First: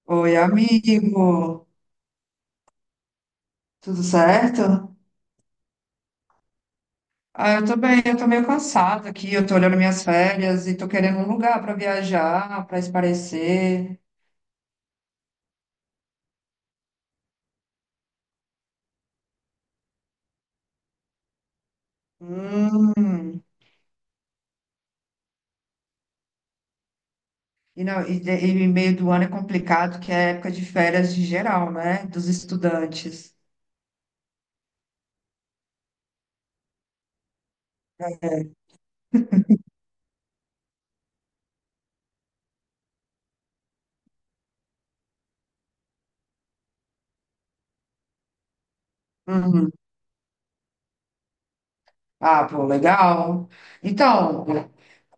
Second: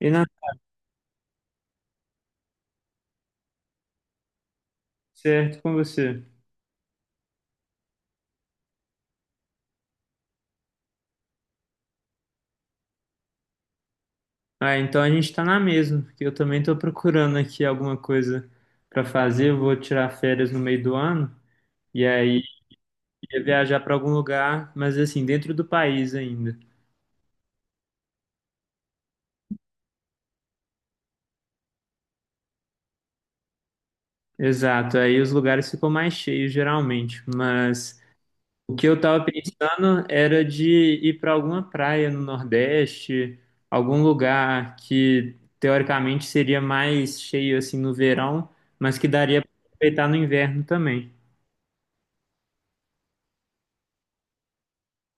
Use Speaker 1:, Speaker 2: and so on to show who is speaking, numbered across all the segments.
Speaker 1: E não,
Speaker 2: Oi, amigo, tudo certo?
Speaker 1: certo com você.
Speaker 2: Ah, eu tô bem, eu tô meio cansada aqui, eu tô olhando minhas férias e tô querendo um lugar para viajar, para espairecer.
Speaker 1: Ah, então a gente tá na mesma, porque eu também tô procurando aqui alguma coisa pra fazer. Eu vou tirar férias no meio do ano e aí ia
Speaker 2: Hum.
Speaker 1: viajar pra algum lugar, mas assim, dentro do país ainda.
Speaker 2: E, não, e, e meio do ano é complicado, que é época de férias de geral, né? Dos estudantes.
Speaker 1: Exato, aí os lugares ficam mais cheios geralmente, mas
Speaker 2: É.
Speaker 1: o que eu tava pensando era de ir pra alguma praia no Nordeste, algum lugar que teoricamente seria mais cheio assim no verão, mas que daria pra
Speaker 2: Uhum.
Speaker 1: aproveitar no inverno também.
Speaker 2: Ah, pô, legal. Então,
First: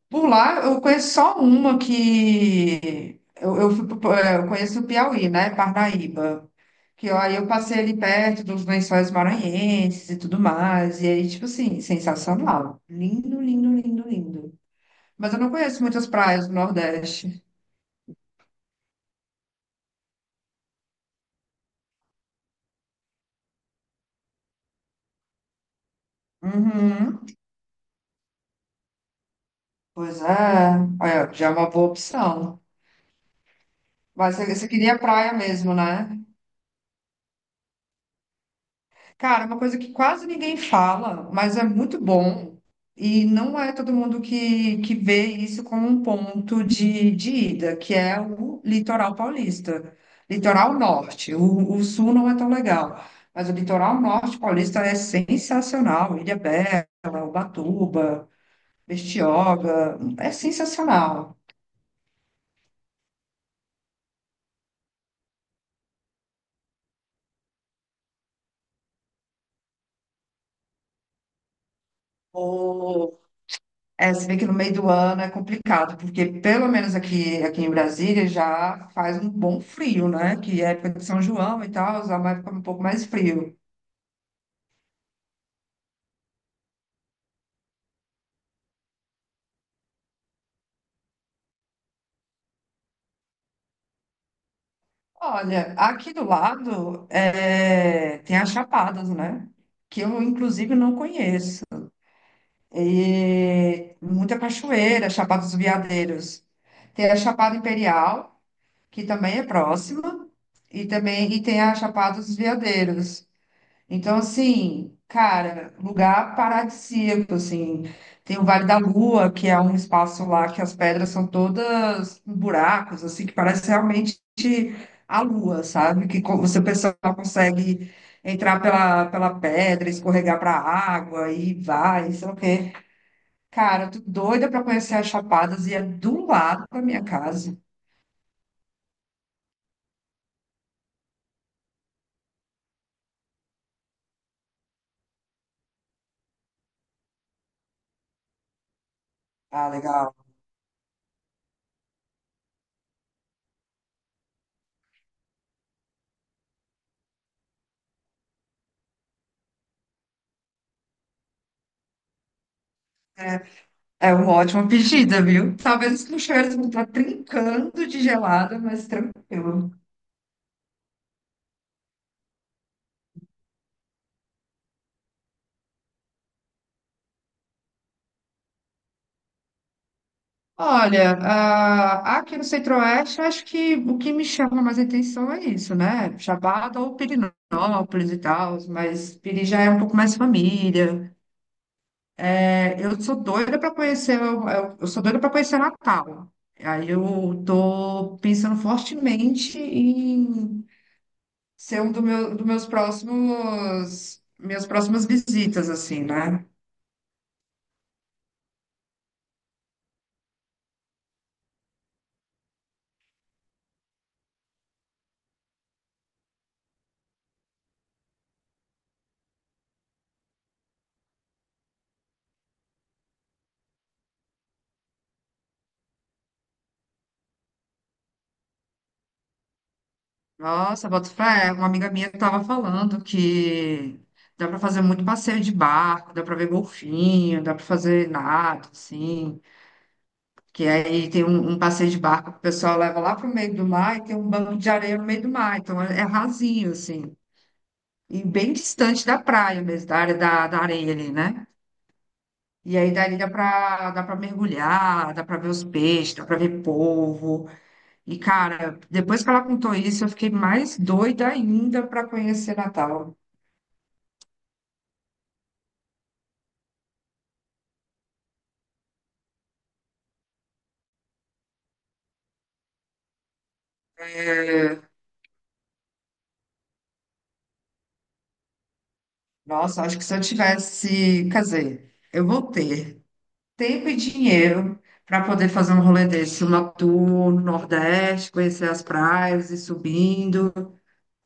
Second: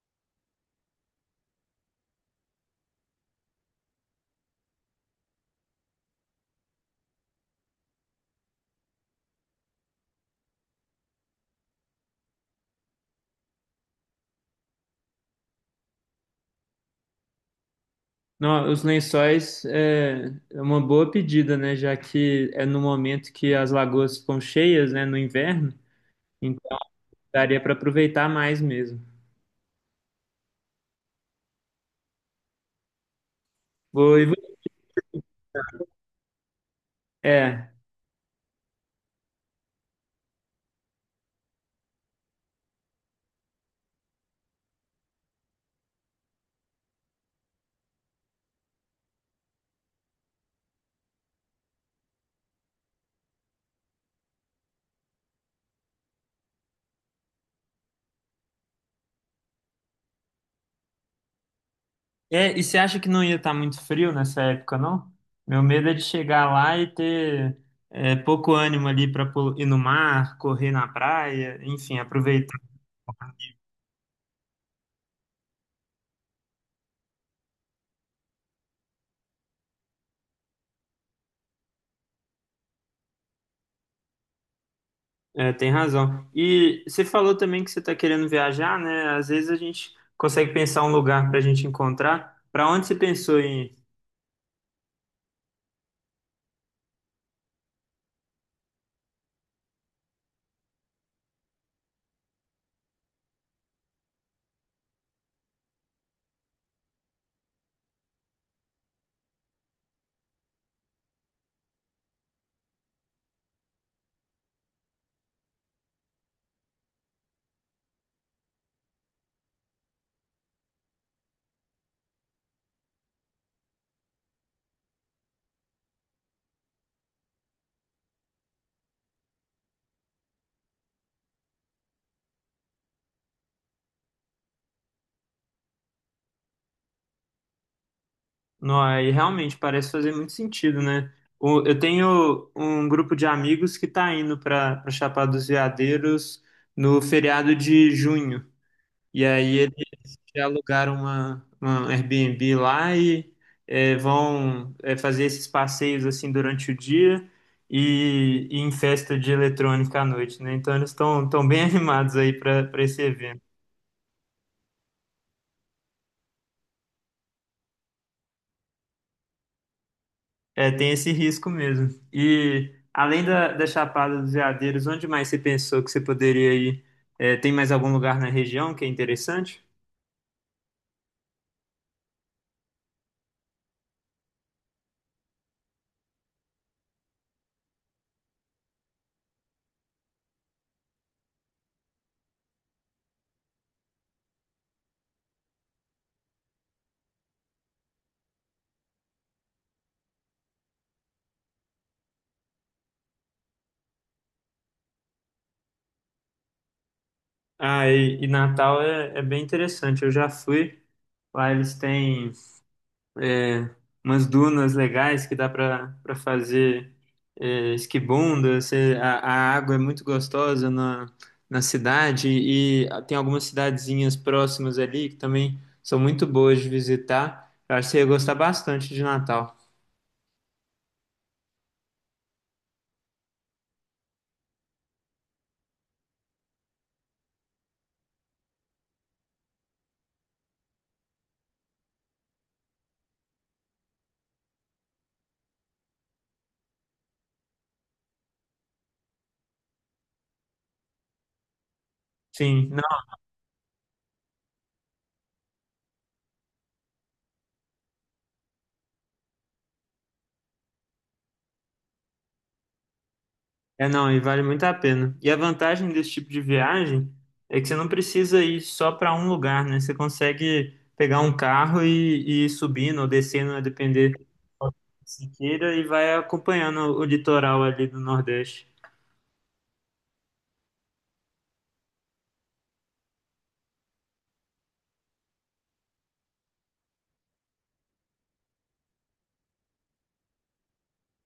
Speaker 2: por lá, eu conheço só uma que. Eu conheço o Piauí, né? Parnaíba. Que ó, aí eu passei ali perto dos lençóis maranhenses e tudo mais. E aí, tipo assim, sensacional. Lindo, lindo, lindo, lindo. Mas eu não conheço muitas praias do Nordeste.
Speaker 1: Não, os lençóis é uma boa pedida, né? Já que é no momento que as lagoas ficam cheias, né? No inverno, então
Speaker 2: Uhum.
Speaker 1: daria para aproveitar mais mesmo.
Speaker 2: Pois é. Olha, já é uma boa opção.
Speaker 1: Vou, e
Speaker 2: Mas
Speaker 1: vou-
Speaker 2: você queria praia mesmo, né?
Speaker 1: é,
Speaker 2: Cara, é uma coisa que quase ninguém fala, mas é muito bom, e não é todo mundo que vê isso como um ponto de ida, que é o litoral paulista, litoral norte. O sul não é tão legal, mas o litoral norte paulista é sensacional. Ilhabela, Ubatuba, Bertioga, é sensacional.
Speaker 1: é. E você acha que não ia estar muito frio nessa época, não? Meu medo é de chegar lá e ter pouco ânimo ali para ir no mar, correr na praia, enfim, aproveitar.
Speaker 2: É, se vê que no meio do ano é complicado, porque pelo menos aqui, em Brasília já faz um bom frio, né? Que é a época de São João e tal, já vai ficar um pouco mais frio.
Speaker 1: É, tem razão. E você falou também que você está querendo viajar, né? Às vezes a gente consegue pensar um lugar para a gente encontrar. Para onde você pensou em ir?
Speaker 2: Olha, aqui do lado é, tem as Chapadas, né? Que eu, inclusive, não conheço. E muita cachoeira, Chapada dos Veadeiros. Tem a Chapada Imperial, que também é próxima, e também e tem a Chapada dos Veadeiros. Então, assim, cara, lugar paradisíaco, assim. Tem o Vale da Lua, que é um espaço lá que as pedras são todas com buracos, assim, que parece realmente a lua, sabe? Que você, o pessoal consegue entrar pela pedra, escorregar para a água e vai, sei lá o quê. Cara, eu tô doida para conhecer as Chapadas e é do lado da minha casa.
Speaker 1: Nó, aí realmente parece fazer muito sentido, né? Eu tenho um grupo de amigos que está indo para Chapada dos Veadeiros no feriado de junho. E aí
Speaker 2: Ah, legal.
Speaker 1: já alugaram uma Airbnb lá e vão fazer esses passeios assim durante o dia e em festa de eletrônica à noite, né? Então eles estão tão bem animados aí para esse evento.
Speaker 2: É, é uma ótima pedida, viu? Talvez os puxeiros vão estar trincando de gelada, mas tranquilo.
Speaker 1: É, tem esse risco mesmo. E além da Chapada dos Veadeiros, onde mais você pensou que você poderia ir? É, tem mais algum lugar na região que é interessante?
Speaker 2: Olha, ah, aqui no Centro-Oeste, eu acho que o que me chama mais atenção é isso, né? Chapada ou Pirinópolis e tal, mas Piri já é um pouco mais família. É, eu sou doida para conhecer, eu sou doida para conhecer Natal. Aí eu tô pensando fortemente em ser um do meu, dos meus próximos, minhas próximas visitas, assim, né?
Speaker 1: Ah, e Natal é bem interessante. Eu já fui. Lá eles têm. é, Umas dunas legais que dá para fazer esquibunda. A água é muito gostosa na cidade e tem algumas cidadezinhas próximas ali que também são muito boas de visitar. Eu acho que você ia gostar bastante de Natal.
Speaker 2: Nossa, boto fé. Uma amiga minha estava falando que dá para fazer muito passeio de barco, dá para ver golfinho, dá para fazer nado, assim. Que aí tem um passeio de barco que o pessoal leva lá para o meio do mar e tem um banco de areia no meio do mar. Então é rasinho, assim. E bem distante da praia mesmo, da área da areia ali, né?
Speaker 1: Sim,
Speaker 2: E aí
Speaker 1: não,
Speaker 2: dali dá para mergulhar, dá para ver os peixes, dá para ver polvo. E, cara, depois que ela contou isso, eu fiquei mais doida ainda para conhecer Natal.
Speaker 1: é não, e vale muito a pena. E a vantagem desse tipo de viagem é que você não precisa ir só para um lugar, né? Você consegue pegar um carro e ir subindo ou descendo, a depender Siqueira e vai acompanhando o litoral ali do Nordeste.
Speaker 2: Nossa, acho que se eu tivesse, quer dizer, eu vou ter tempo e dinheiro para poder fazer um rolê desse, uma tour no Nordeste, conhecer as praias e subindo,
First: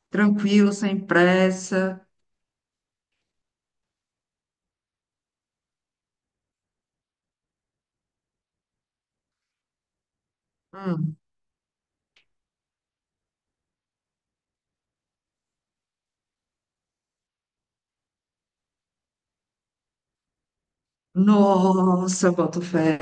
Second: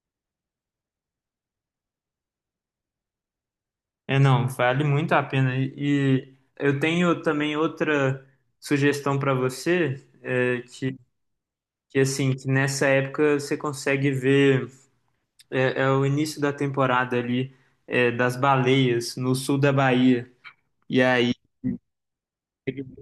Speaker 2: tranquilo, sem pressa.
Speaker 1: É, não, vale muito a pena. E, eu tenho também outra sugestão para você,
Speaker 2: Hum.
Speaker 1: que assim, que nessa época você consegue ver, é o início da temporada ali, das baleias no sul da Bahia. E aí
Speaker 2: Nossa, eu boto fé.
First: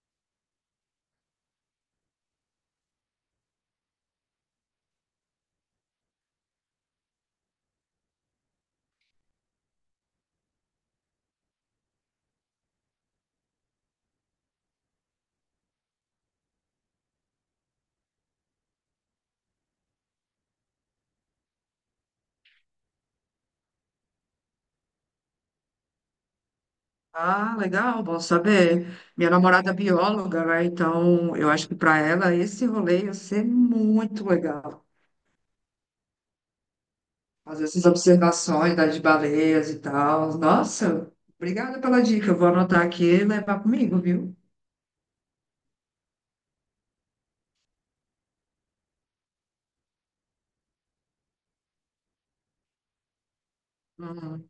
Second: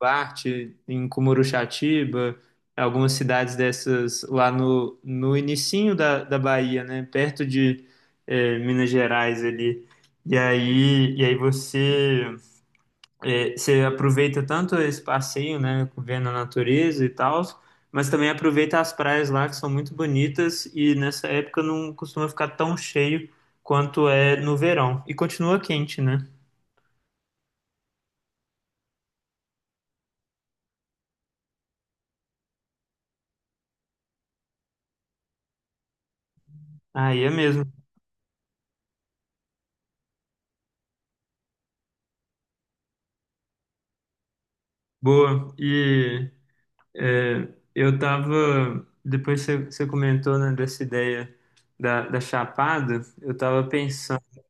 Speaker 1: Duarte, em Cumuruxatiba, algumas cidades dessas lá no inicinho da Bahia, né? Perto de Minas Gerais ali. E aí você, você aproveita tanto esse passeio, né? Vendo a natureza e tal, mas também aproveita as praias lá que são muito bonitas e nessa época não costuma ficar tão cheio quanto é no verão. E continua quente, né?
Speaker 2: Ah, legal, bom saber. Minha namorada é bióloga, né? Então eu acho que para ela esse rolê ia ser muito legal.
Speaker 1: Aí é mesmo.
Speaker 2: Fazer essas observações das baleias e tal. Nossa, obrigada pela dica. Eu vou anotar aqui e levar comigo, viu?
Speaker 1: Boa. É, eu tava, depois você comentou, né, dessa ideia da Chapada, eu tava pensando
Speaker 2: Uhum.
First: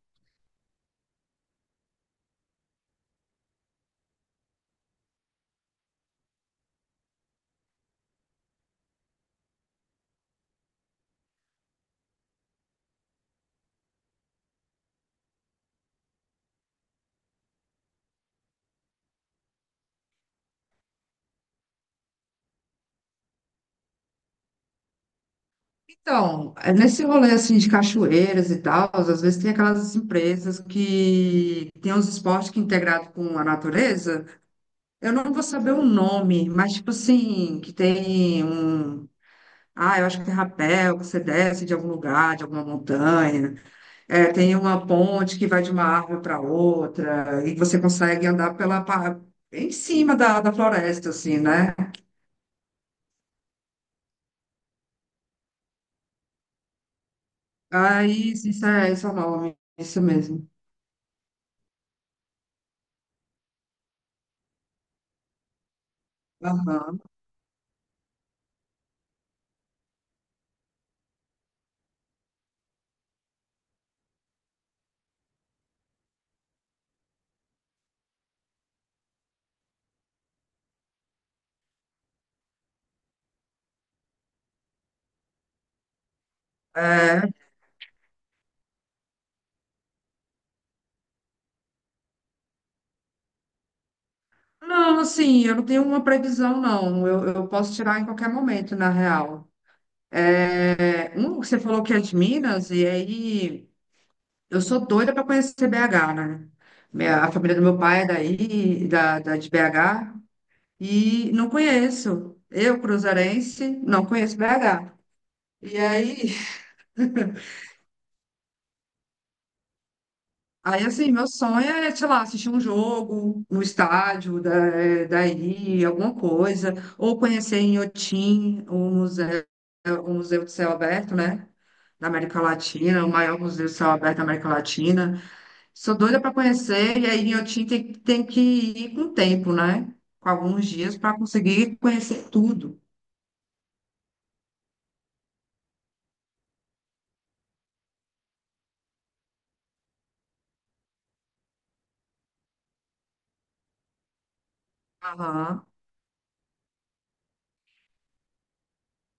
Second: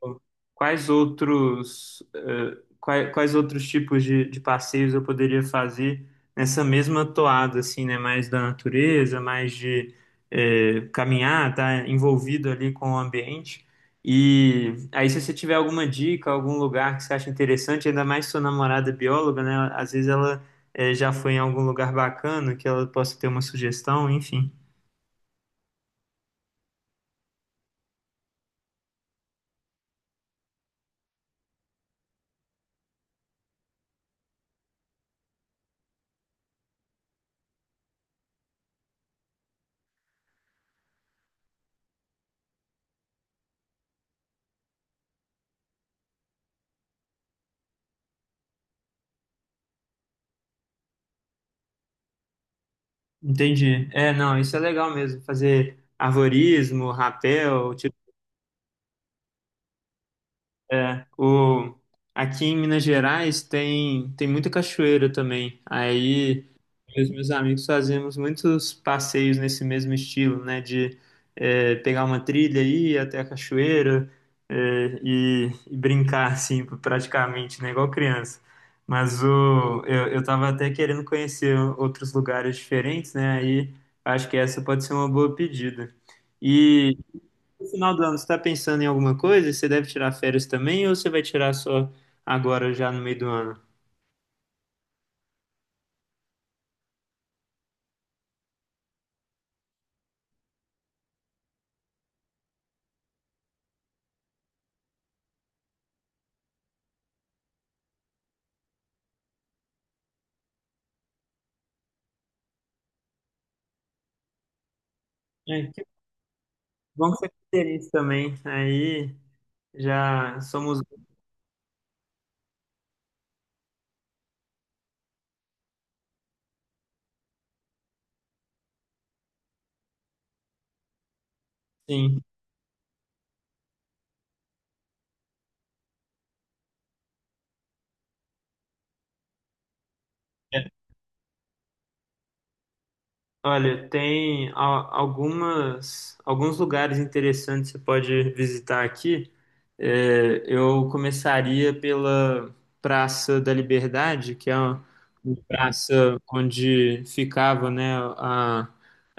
Speaker 1: quais outros, quais outros tipos de passeios eu poderia fazer nessa mesma toada, assim, né, mais da natureza, mais de caminhar, tá envolvido ali com o ambiente. E aí, se você tiver alguma dica, algum lugar que você acha interessante, ainda mais sua namorada é bióloga, né, às vezes ela já foi em algum lugar bacana que ela possa ter uma sugestão, enfim.
Speaker 2: Então, é nesse rolê assim de cachoeiras e tal, às vezes tem aquelas empresas que tem uns esportes que é integrado com a natureza. Eu não vou saber o nome, mas tipo assim, que tem um, eu acho que é rapel, que você desce de algum lugar, de alguma montanha. É, tem uma ponte que vai de uma árvore para outra, e você consegue andar em cima da floresta, assim, né?
Speaker 1: Entendi. É, não, isso é legal mesmo. Fazer arvorismo, rapel, tipo,
Speaker 2: Aí, isso é, esse é o nome, isso mesmo.
Speaker 1: é, o aqui em Minas Gerais tem muita cachoeira também. Aí
Speaker 2: Aham.
Speaker 1: os meus amigos fazíamos muitos passeios nesse mesmo estilo, né? De pegar uma trilha e ir até a cachoeira e brincar, assim, praticamente, né? Igual criança. Mas eu tava até querendo conhecer outros lugares diferentes, né? Aí acho que essa pode ser uma boa pedida. E
Speaker 2: É,
Speaker 1: no final do ano, você está pensando em alguma coisa? Você deve tirar férias também ou você vai tirar só agora, já no meio do ano?
Speaker 2: não, assim, eu não tenho uma previsão, não. Eu posso tirar em qualquer momento, na real. É, um, você falou que é de Minas, e aí eu sou doida para conhecer BH, né? A família do meu pai é daí, de BH. E não conheço. Eu, cruzeirense, não conheço BH.
Speaker 1: É,
Speaker 2: E
Speaker 1: que
Speaker 2: aí,
Speaker 1: bom que você tem isso também. Aí. Já somos
Speaker 2: aí assim, meu sonho é, sei lá, assistir um jogo no estádio da, daí, alguma coisa, ou conhecer em Inhotim, o Museu de Céu Aberto, né? Da
Speaker 1: assim.
Speaker 2: América Latina, o maior museu de céu aberto da América Latina. Sou doida para conhecer, e aí em Inhotim tem que ir com tempo, né? Com
Speaker 1: É.
Speaker 2: alguns dias para conseguir conhecer tudo.
Speaker 1: Olha, tem algumas, alguns lugares interessantes que você pode visitar aqui. É, eu começaria pela Praça da Liberdade, que é uma
Speaker 2: Aham.
Speaker 1: praça onde ficava, né, a,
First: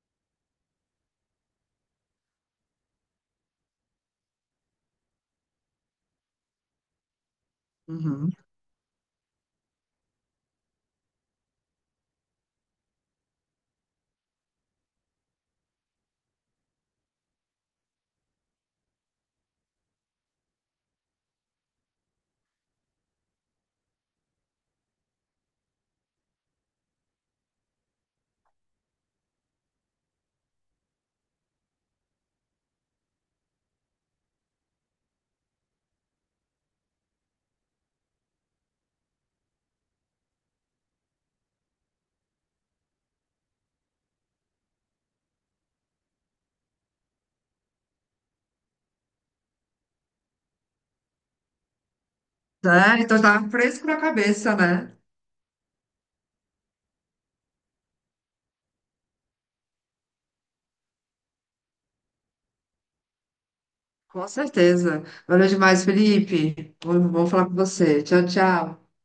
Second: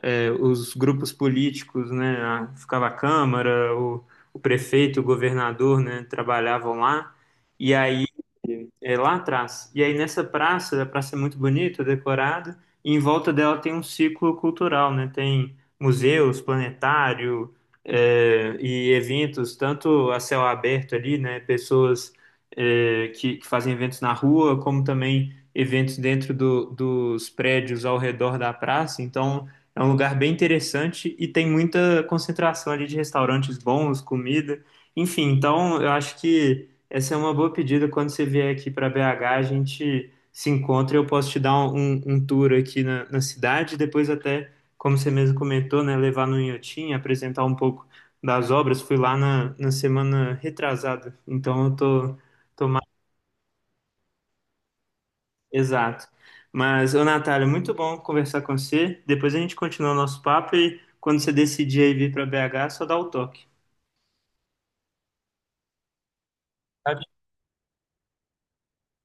Speaker 1: é, os grupos políticos, né, ficava a Câmara, o prefeito, o governador, né, trabalhavam lá. E aí
Speaker 2: Uhum.
Speaker 1: dele é, lá atrás. E aí nessa praça, a praça é muito bonita, decorada, e em volta dela tem um ciclo cultural, né? Tem museus, planetário, e eventos, tanto a céu aberto ali, né? Pessoas que fazem eventos na rua, como também eventos dentro dos prédios ao redor da praça. Então é um lugar bem interessante e tem muita concentração ali de restaurantes bons, comida. Enfim, então eu acho que essa é uma boa pedida. Quando você vier aqui para BH, a gente se encontra. E eu posso te dar um, um tour aqui na cidade, depois até, como você mesmo comentou, né, levar no Inhotim, apresentar um pouco das obras. Fui lá na semana retrasada, então tô mais
Speaker 2: Sério, então tá fresco na cabeça, né?
Speaker 1: exato. Mas, ô Natália, muito bom conversar com você. Depois a gente continua o nosso papo e quando você decidir aí vir para BH, só dá o toque.
Speaker 2: Com certeza. Valeu demais, Felipe. Vamos falar com você. Tchau, tchau.